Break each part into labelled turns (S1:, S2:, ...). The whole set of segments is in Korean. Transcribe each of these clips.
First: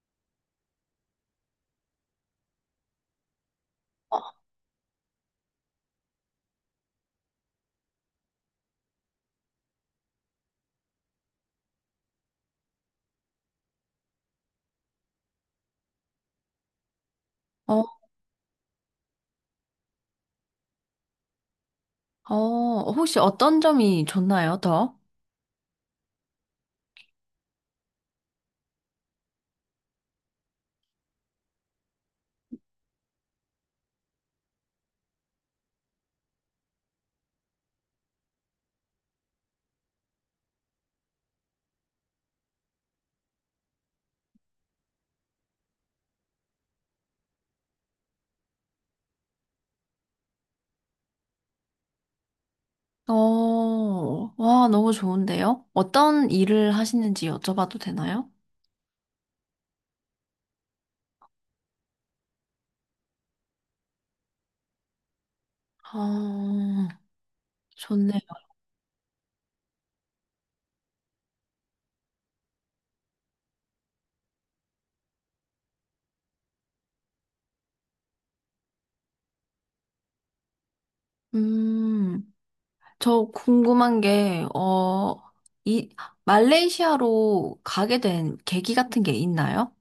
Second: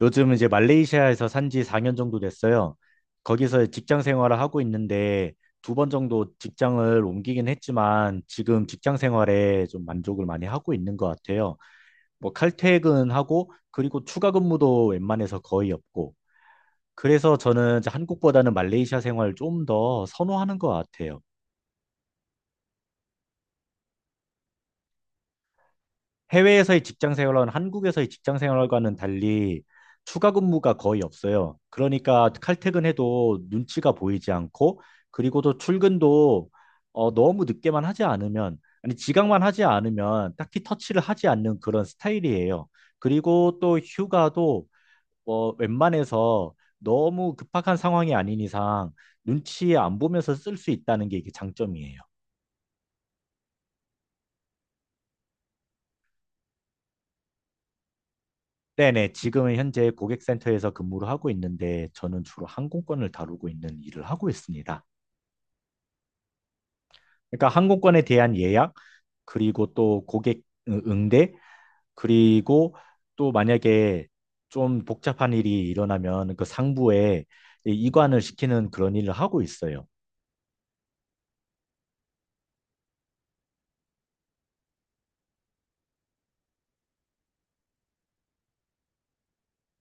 S1: 요즘 이제 말레이시아에서 산지 4년 정도 됐어요. 거기서 직장 생활을 하고 있는데 두 번 정도 직장을 옮기긴 했지만 지금 직장 생활에 좀 만족을 많이 하고 있는 것 같아요. 뭐 칼퇴근하고 그리고 추가 근무도 웬만해서 거의 없고. 그래서 저는
S2: 어,
S1: 이제 한국보다는 말레이시아 생활을 좀 더 선호하는 것 같아요.
S2: 혹시 어떤 점이 좋나요, 더?
S1: 해외에서의 직장 생활은 한국에서의 직장 생활과는 달리 추가 근무가 거의 없어요. 그러니까 칼퇴근해도 눈치가 보이지 않고 그리고 또 출근도 너무 늦게만 하지 않으면 아니 지각만 하지 않으면 딱히 터치를 하지 않는 그런 스타일이에요. 그리고 또 휴가도 웬만해서 너무 급박한 상황이 아닌 이상 눈치 안 보면서 쓸 수 있다는 게 이게 장점이에요.
S2: 어, 와, 너무 좋은데요? 어떤 일을 하시는지 여쭤봐도 되나요?
S1: 네네, 지금은 현재 고객센터에서 근무를 하고 있는데 저는 주로 항공권을 다루고 있는 일을 하고 있습니다.
S2: 어,
S1: 그러니까 항공권에
S2: 좋네요.
S1: 대한 예약, 그리고 또 고객 응대, 그리고 또 만약에 좀 복잡한 일이 일어나면 그 상부에 이관을 시키는 그런 일을 하고 있어요.
S2: 음, 저 궁금한 게, 이, 말레이시아로 가게 된 계기 같은 게 있나요?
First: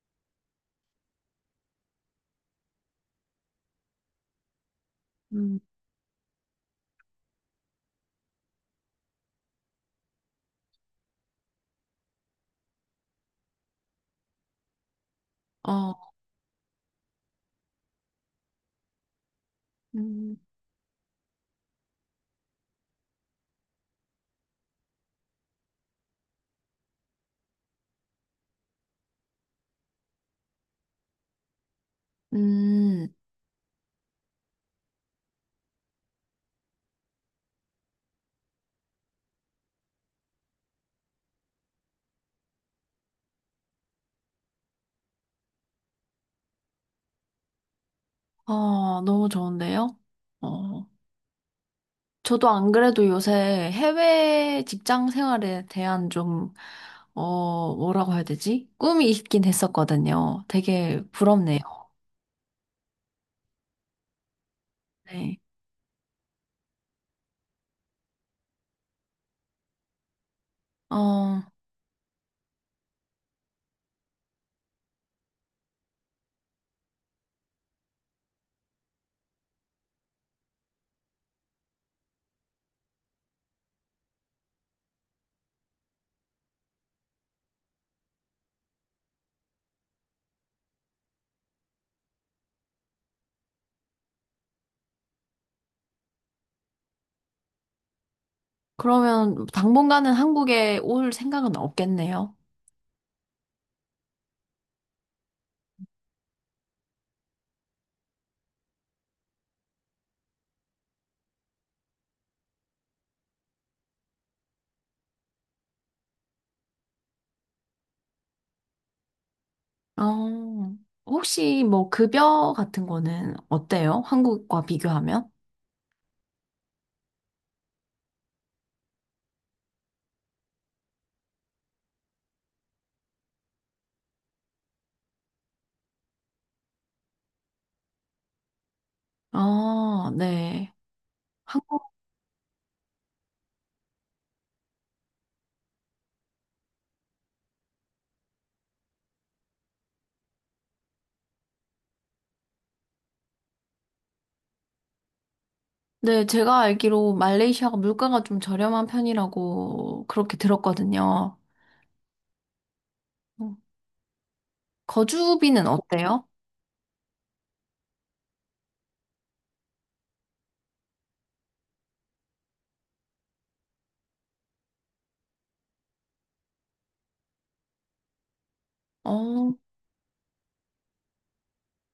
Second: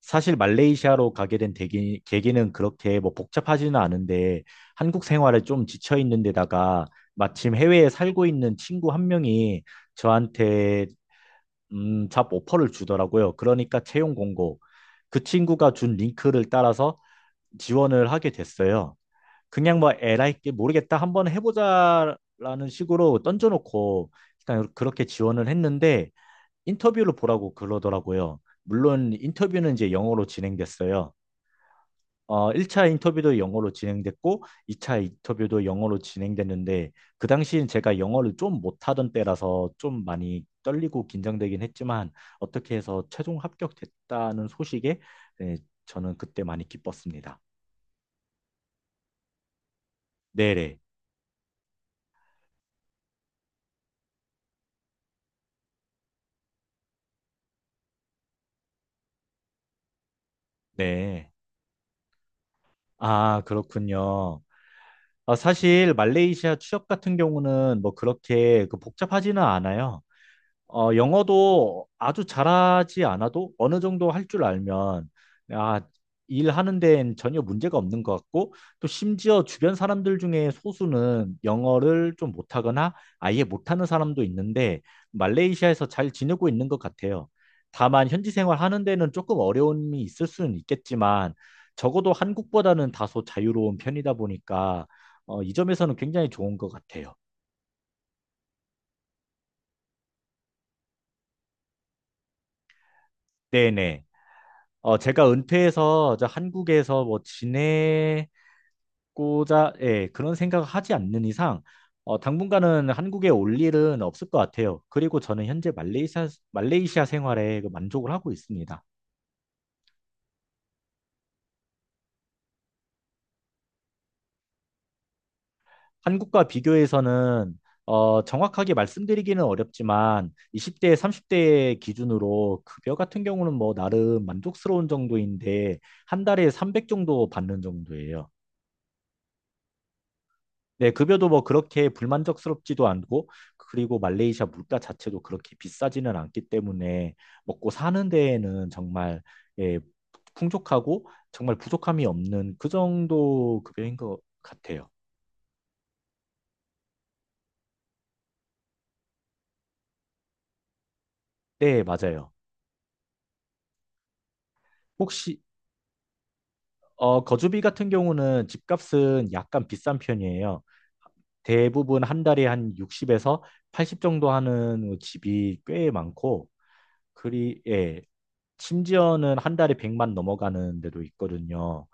S1: 사실 말레이시아로 가게 된 계기는 그렇게 뭐 복잡하지는 않은데 한국 생활에
S2: 음,
S1: 좀 지쳐 있는 데다가 마침 해외에 살고 있는 친구 한 명이 저한테 잡 오퍼를 주더라고요. 그러니까 채용 공고, 그 친구가 준
S2: 어,
S1: 링크를 따라서 지원을 하게 됐어요. 그냥 뭐 에라이
S2: 음,
S1: 게 모르겠다 한번 해보자라는 식으로 던져놓고 그냥 그렇게 지원을 했는데 인터뷰를 보라고 그러더라고요. 물론 인터뷰는 이제 영어로 진행됐어요. 1차
S2: 음,
S1: 인터뷰도 영어로 진행됐고, 2차 인터뷰도 영어로 진행됐는데, 그 당시엔 제가 영어를 좀 못하던 때라서 좀 많이 떨리고 긴장되긴 했지만, 어떻게 해서 최종 합격됐다는 소식에 네, 저는 그때 많이 기뻤습니다.
S2: 어, 너무 좋은데요?
S1: 네네.
S2: 어, 저도 안 그래도 요새 해외 직장 생활에 대한 좀, 어, 뭐라고 해야 되지? 꿈이 있긴 했었거든요. 되게
S1: 네.
S2: 부럽네요.
S1: 아, 그렇군요. 아,
S2: 네.
S1: 사실 말레이시아 취업 같은 경우는 뭐 그렇게 그 복잡하지는 않아요.
S2: 어,
S1: 영어도 아주 잘하지 않아도 어느 정도 할 줄 알면, 아, 일하는 데엔 전혀 문제가 없는 것 같고, 또 심지어 주변 사람들 중에 소수는 영어를 좀 못하거나 아예 못하는 사람도 있는데, 말레이시아에서 잘 지내고 있는 것 같아요. 다만, 현지 생활하는 데는 조금 어려움이 있을 수는 있겠지만, 적어도 한국보다는 다소 자유로운 편이다 보니까, 이 점에서는 굉장히 좋은 것 같아요.
S2: 그러면 당분간은 한국에 올 생각은 없겠네요.
S1: 네네. 제가 은퇴해서 저 한국에서 뭐 지내고자, 예, 그런 생각을 하지 않는 이상, 당분간은 한국에 올 일은 없을 것 같아요. 그리고 저는 현재 말레이시아 생활에 그 만족을 하고 있습니다.
S2: 어, 혹시 뭐 급여 같은 거는 어때요? 한국과 비교하면?
S1: 한국과 비교해서는, 정확하게 말씀드리기는 어렵지만, 20대, 30대 기준으로 급여 같은 경우는 뭐 나름 만족스러운 정도인데, 한 달에 300 정도 받는 정도예요.
S2: 아, 네.
S1: 네, 급여도 뭐 그렇게
S2: 한국,
S1: 불만족스럽지도 않고, 그리고 말레이시아 물가 자체도 그렇게 비싸지는 않기 때문에 먹고 사는 데에는 정말 예, 풍족하고 정말 부족함이 없는 그 정도 급여인 것 같아요.
S2: 네, 제가 알기로 말레이시아가 물가가 좀 저렴한 편이라고 그렇게 들었거든요.
S1: 네, 맞아요.
S2: 어,
S1: 혹시
S2: 거주비는 어때요?
S1: 거주비 같은 경우는 집값은 약간 비싼 편이에요. 대부분 한 달에 한 60에서 80 정도 하는 집이 꽤 많고, 예, 심지어는
S2: 어,
S1: 한 달에 100만 넘어가는 데도 있거든요.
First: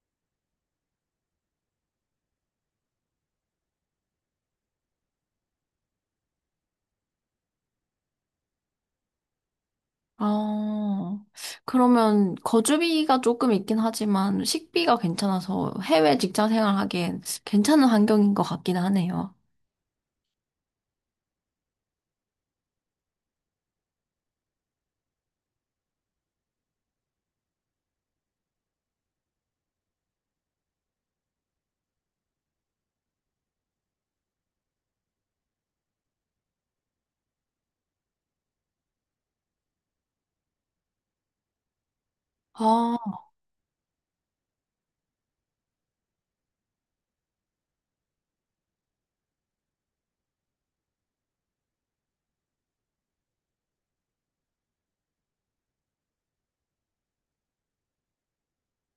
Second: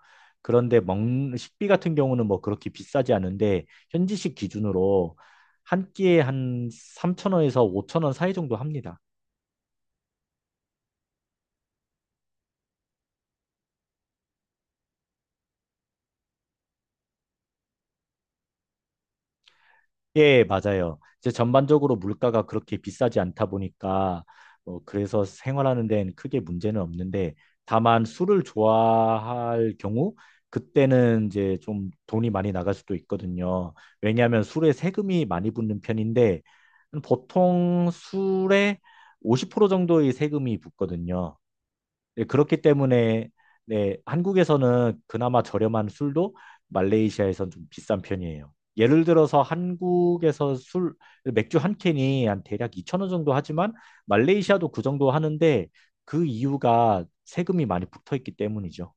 S1: 그런데 먹 식비 같은 경우는 뭐 그렇게 비싸지 않은데 현지식 기준으로 한 끼에 한 3천 원에서 5천 원 사이 정도 합니다.
S2: 아, 그러면 거주비가 조금 있긴 하지만 식비가 괜찮아서 해외 직장 생활하기엔 괜찮은 환경인 것 같긴 하네요.
S1: 예, 맞아요. 이제 전반적으로 물가가 그렇게 비싸지 않다 보니까 그래서 생활하는 데는 크게 문제는 없는데 다만 술을 좋아할 경우 그때는 이제 좀 돈이 많이 나갈 수도 있거든요. 왜냐하면 술에 세금이 많이 붙는 편인데 보통 술에 50% 정도의 세금이 붙거든요. 네, 그렇기
S2: 아,
S1: 때문에 네, 한국에서는 그나마 저렴한 술도 말레이시아에선 좀 비싼 편이에요. 예를 들어서 한국에서 술 맥주 한 캔이 한 대략 2천 원 정도 하지만 말레이시아도 그 정도 하는데 그 이유가 세금이 많이 붙어 있기 때문이죠.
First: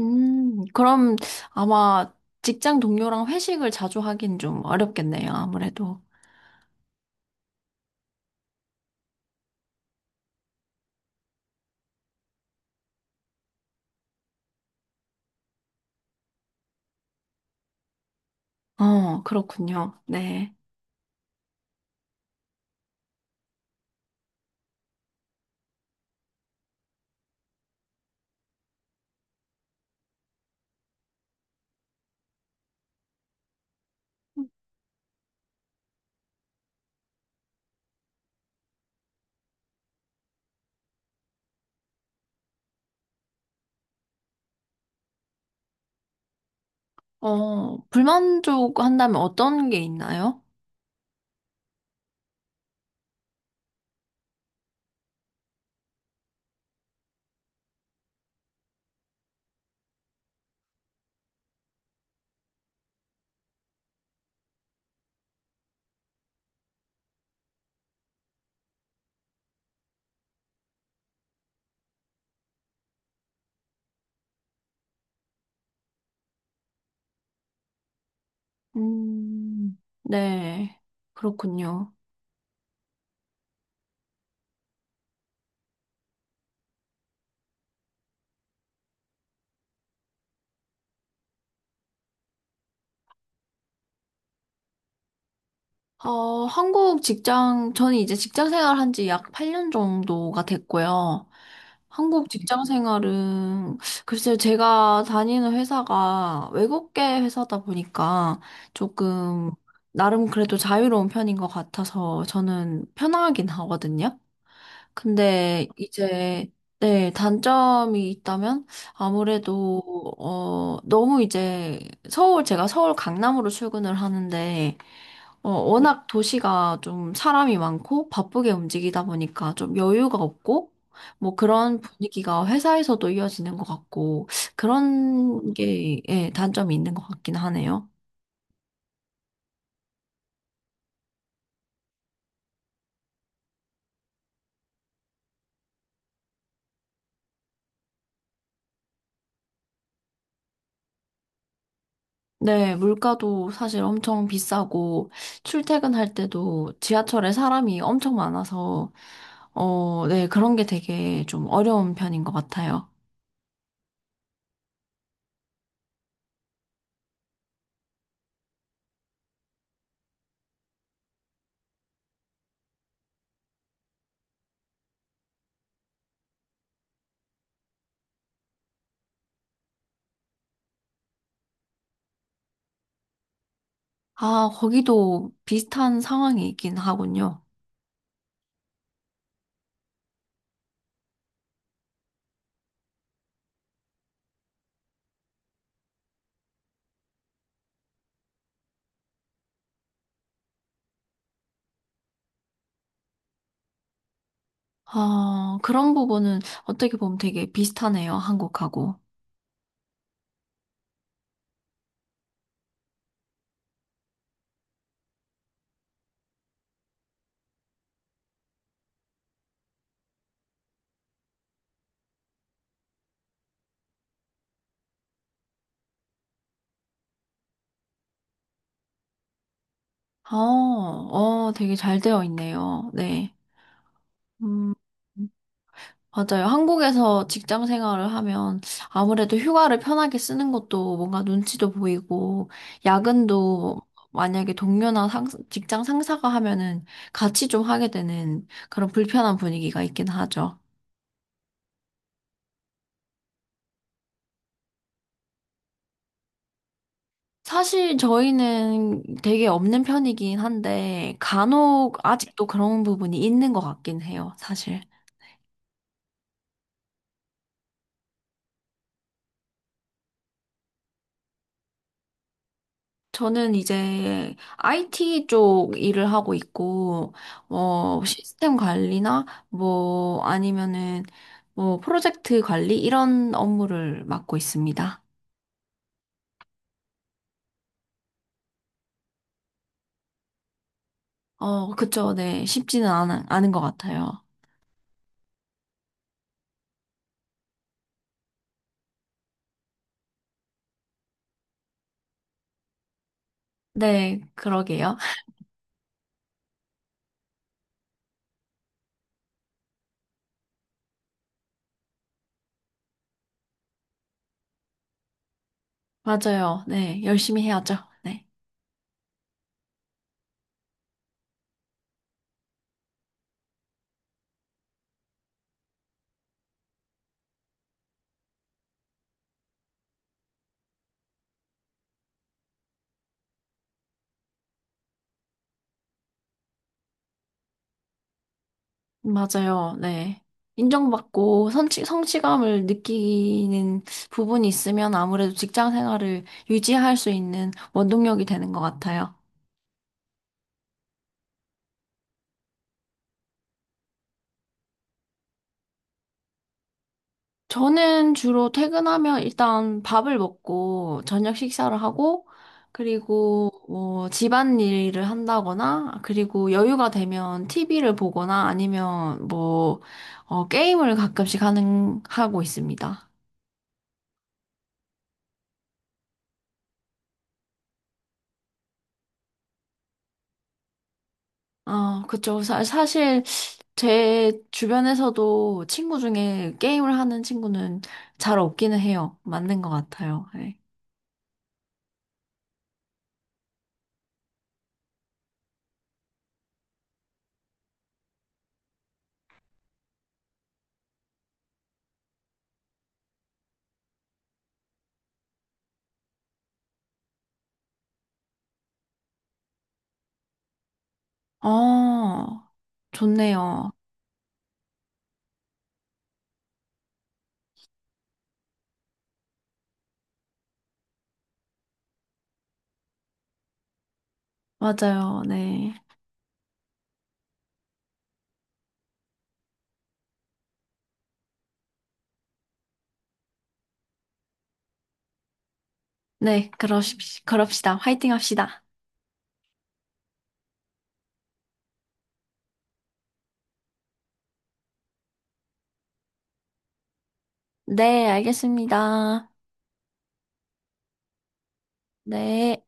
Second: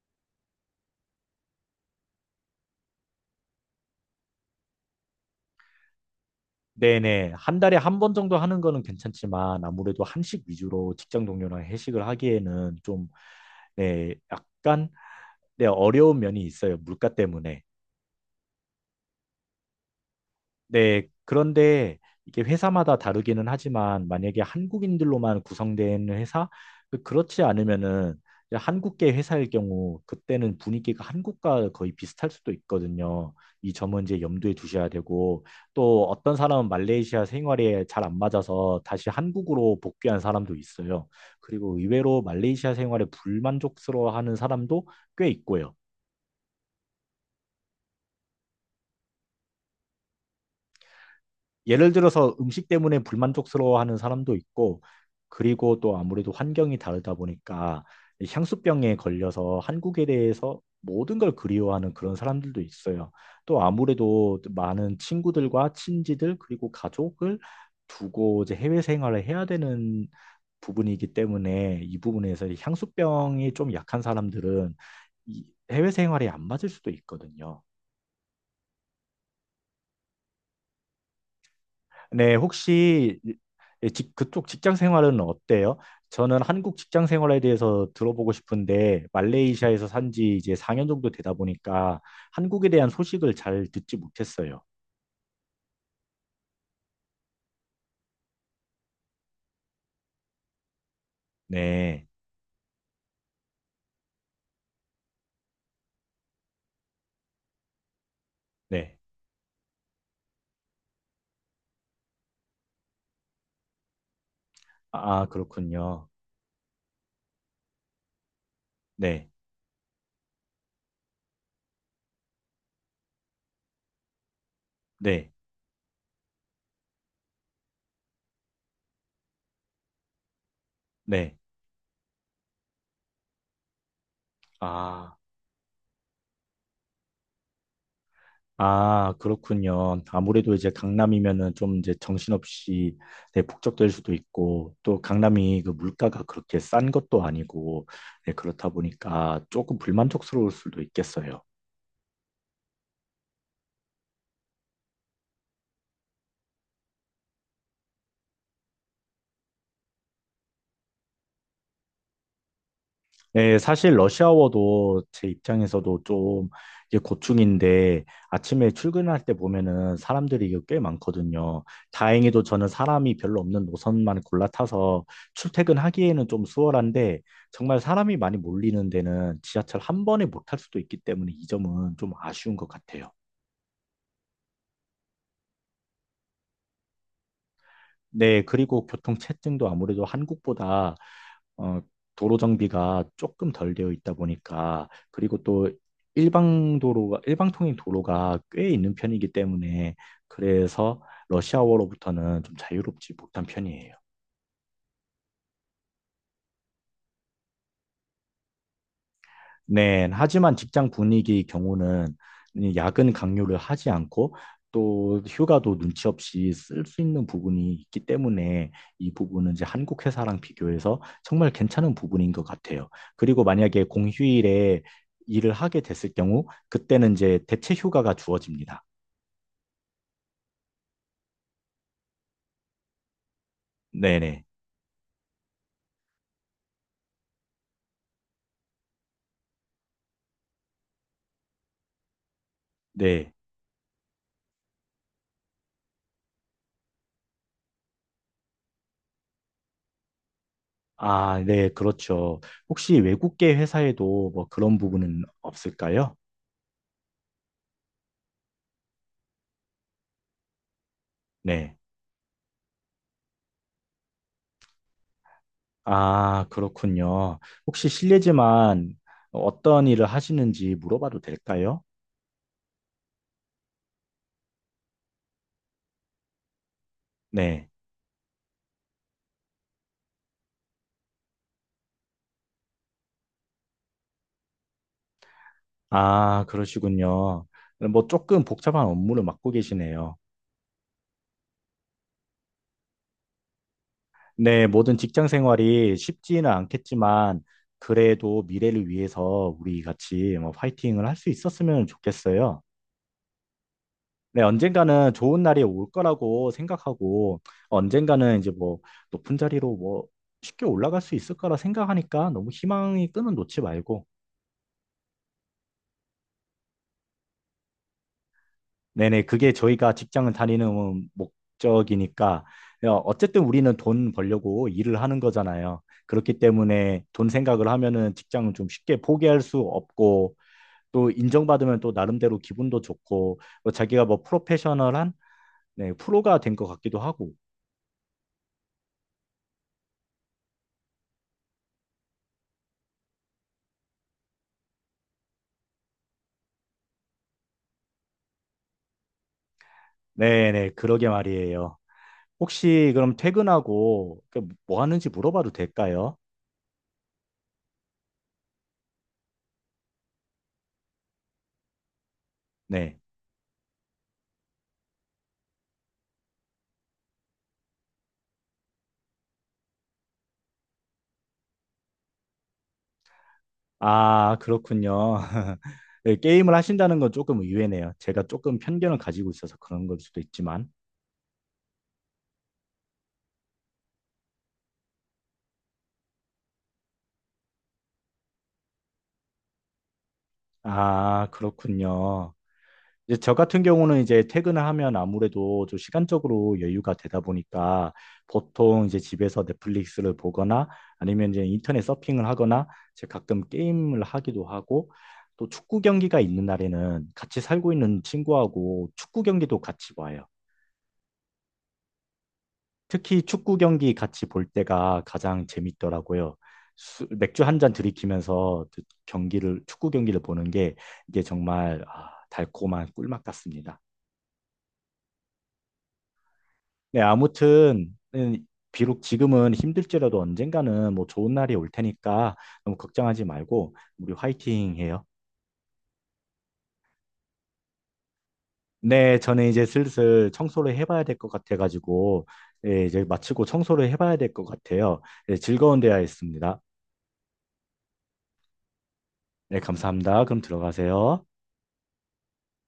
S2: 그럼 아마 직장 동료랑 회식을 자주 하긴 좀 어렵겠네요, 아무래도.
S1: 네네. 한 달에 한 번 정도 하는 거는 괜찮지만 아무래도 한식 위주로 직장 동료랑 회식을 하기에는 좀 네, 약간 네, 어려운 면이 있어요. 물가 때문에.
S2: 어, 그렇군요. 네.
S1: 네, 그런데 이게 회사마다 다르기는 하지만 만약에 한국인들로만 구성된 회사, 그 그렇지 않으면은 이제 한국계 회사일 경우 그때는 분위기가 한국과 거의 비슷할 수도 있거든요. 이 점은 이제 염두에 두셔야 되고 또 어떤 사람은 말레이시아 생활에 잘 안 맞아서 다시 한국으로 복귀한 사람도 있어요. 그리고 의외로 말레이시아 생활에 불만족스러워하는 사람도 꽤 있고요.
S2: 불만족 한다면 어떤 게 있나요?
S1: 예를 들어서 음식 때문에 불만족스러워하는 사람도 있고 그리고 또 아무래도 환경이 다르다 보니까 이 향수병에 걸려서 한국에 대해서 모든 걸 그리워하는 그런 사람들도 있어요. 또 아무래도 많은 친구들과 친지들 그리고 가족을 두고 이제 해외 생활을 해야 되는 부분이기 때문에 이 부분에서 이 향수병이 좀 약한 사람들은 이 해외 생활에 안 맞을 수도 있거든요.
S2: 음, 네. 그렇군요.
S1: 네, 혹시 그쪽 직장 생활은 어때요? 저는 한국 직장 생활에 대해서 들어보고 싶은데, 말레이시아에서 산지 이제 4년 정도 되다 보니까 한국에 대한 소식을 잘 듣지 못했어요.
S2: 어, 한국 직장, 저는 이제 직장 생활한 지 약 8년 정도가 됐고요.
S1: 네,
S2: 한국 직장 생활은, 글쎄요, 제가 다니는 회사가 외국계 회사다 보니까
S1: 네.
S2: 조금, 나름 그래도 자유로운 편인 것 같아서 저는 편하긴 하거든요.
S1: 아,
S2: 근데
S1: 그렇군요.
S2: 이제 네, 단점이 있다면
S1: 네,
S2: 아무래도 너무 이제 서울 제가 서울 강남으로 출근을 하는데
S1: 네,
S2: 워낙 도시가 좀 사람이 많고 바쁘게 움직이다 보니까 좀 여유가 없고 뭐
S1: 네.
S2: 그런 분위기가 회사에서도 이어지는 것 같고
S1: 아.
S2: 그런 게 예, 단점이 있는 것 같긴 하네요.
S1: 아, 그렇군요. 아무래도 이제 강남이면은 좀 이제 정신없이 네, 북적될 수도 있고 또 강남이 그 물가가 그렇게 싼 것도 아니고 네, 그렇다 보니까 조금 불만족스러울 수도 있겠어요.
S2: 네, 물가도 사실 엄청 비싸고, 출퇴근할 때도 지하철에 사람이 엄청 많아서, 어, 네, 그런 게 되게 좀 어려운 편인 것 같아요.
S1: 네, 사실 러시아워도 제 입장에서도 좀 이제 고충인데 아침에 출근할 때 보면은 사람들이 이거 꽤 많거든요. 다행히도 저는 사람이 별로 없는 노선만 골라 타서 출퇴근하기에는 좀 수월한데 정말 사람이 많이 몰리는 데는 지하철 한 번에 못 탈 수도 있기 때문에 이 점은 좀 아쉬운 것 같아요.
S2: 아, 거기도 비슷한 상황이 있긴 하군요.
S1: 네, 그리고 교통체증도 아무래도 한국보다 어, 도로 정비가 조금 덜 되어 있다 보니까 그리고 또 일방 도로가 일방통행 도로가 꽤 있는 편이기 때문에 그래서 러시아워로부터는 좀 자유롭지 못한 편이에요.
S2: 아, 그런 부분은 어떻게 보면 되게 비슷하네요, 한국하고.
S1: 네, 하지만 직장 분위기 경우는 이 야근 강요를 하지 않고 또 휴가도 눈치 없이 쓸 수 있는 부분이 있기 때문에 이 부분은 이제 한국 회사랑 비교해서 정말 괜찮은 부분인 것 같아요. 그리고 만약에 공휴일에 일을 하게 됐을 경우 그때는 이제 대체 휴가가 주어집니다.
S2: 어, 어, 되게 잘 되어 있네요. 네.
S1: 네네.
S2: 음. 맞아요. 한국에서 직장 생활을 하면 아무래도 휴가를 편하게 쓰는 것도 뭔가 눈치도 보이고,
S1: 네. 네.
S2: 야근도 만약에 동료나 직장 상사가 하면은 같이 좀 하게 되는 그런 불편한 분위기가 있긴 하죠.
S1: 아, 네, 그렇죠. 혹시 외국계 회사에도 뭐 그런 부분은 없을까요?
S2: 사실 저희는 되게 없는 편이긴 한데,
S1: 네.
S2: 간혹 아직도 그런 부분이 있는 것 같긴 해요, 사실.
S1: 아, 그렇군요. 혹시 실례지만 어떤 일을 하시는지 물어봐도 될까요?
S2: 저는 이제 IT 쪽 일을 하고 있고,
S1: 네.
S2: 어, 시스템 관리나, 뭐, 아니면은, 뭐, 프로젝트 관리, 이런 업무를 맡고 있습니다.
S1: 아, 그러시군요. 뭐 조금 복잡한 업무를 맡고 계시네요.
S2: 어, 그쵸. 네. 않은 것 같아요.
S1: 네, 모든 직장 생활이 쉽지는 않겠지만 그래도 미래를 위해서 우리 같이 뭐 파이팅을 할 수 있었으면 좋겠어요.
S2: 네,
S1: 네,
S2: 그러게요.
S1: 언젠가는 좋은 날이 올 거라고 생각하고 언젠가는 이제 뭐 높은 자리로 뭐 쉽게 올라갈 수 있을 거라 생각하니까 너무 희망이 끊은 놓지 말고
S2: 맞아요. 네. 열심히 해야죠. 네.
S1: 네네, 그게 저희가 직장을 다니는 목적이니까, 어쨌든 우리는 돈 벌려고 일을 하는 거잖아요. 그렇기 때문에 돈 생각을 하면은 직장을 좀 쉽게 포기할 수 없고, 또 인정받으면 또 나름대로 기분도 좋고, 뭐 자기가 뭐 프로페셔널한, 네, 프로가 된 것 같기도 하고.
S2: 맞아요. 네. 인정받고 성취감을 느끼는 부분이 있으면 아무래도 직장 생활을 유지할 수 있는 원동력이 되는 것 같아요.
S1: 네네, 그러게 말이에요. 혹시 그럼 퇴근하고 그뭐 하는지 물어봐도 될까요?
S2: 저는 주로 퇴근하면 일단 밥을 먹고 저녁 식사를 하고
S1: 네.
S2: 그리고 뭐 집안일을 한다거나 그리고 여유가 되면 TV를 보거나 아니면 뭐 어, 게임을 가끔씩 하는 하고 있습니다.
S1: 아, 그렇군요. 예, 게임을 하신다는 건 조금 의외네요. 제가 조금 편견을 가지고 있어서 그런 걸 수도 있지만.
S2: 아 그쵸. 사실 제 주변에서도 친구 중에 게임을 하는 친구는 잘 없기는 해요. 맞는 것 같아요. 네.
S1: 아, 그렇군요. 이제 저 같은 경우는 이제 퇴근을 하면 아무래도 좀 시간적으로 여유가 되다 보니까 보통 이제 집에서 넷플릭스를 보거나 아니면 이제 인터넷 서핑을 하거나 제가 가끔 게임을 하기도 하고 또 축구 경기가 있는 날에는 같이 살고 있는 친구하고 축구 경기도 같이 봐요.
S2: 어,
S1: 특히 축구
S2: 좋네요.
S1: 경기 같이 볼 때가 가장 재밌더라고요. 맥주 한 잔 들이키면서 그 경기를, 축구 경기를 보는 게 이게 정말 아, 달콤한 꿀맛 같습니다.
S2: 맞아요. 네.
S1: 네, 아무튼, 비록 지금은 힘들지라도 언젠가는 뭐 좋은 날이 올 테니까 너무 걱정하지 말고 우리 화이팅 해요.
S2: 그럽시다. 화이팅 합시다.
S1: 네, 저는 이제 슬슬 청소를 해봐야 될 것 같아가지고, 예, 이제 마치고 청소를 해봐야 될 것 같아요. 예, 즐거운 대화였습니다.
S2: 네, 알겠습니다.
S1: 네, 감사합니다. 그럼 들어가세요.
S2: 네.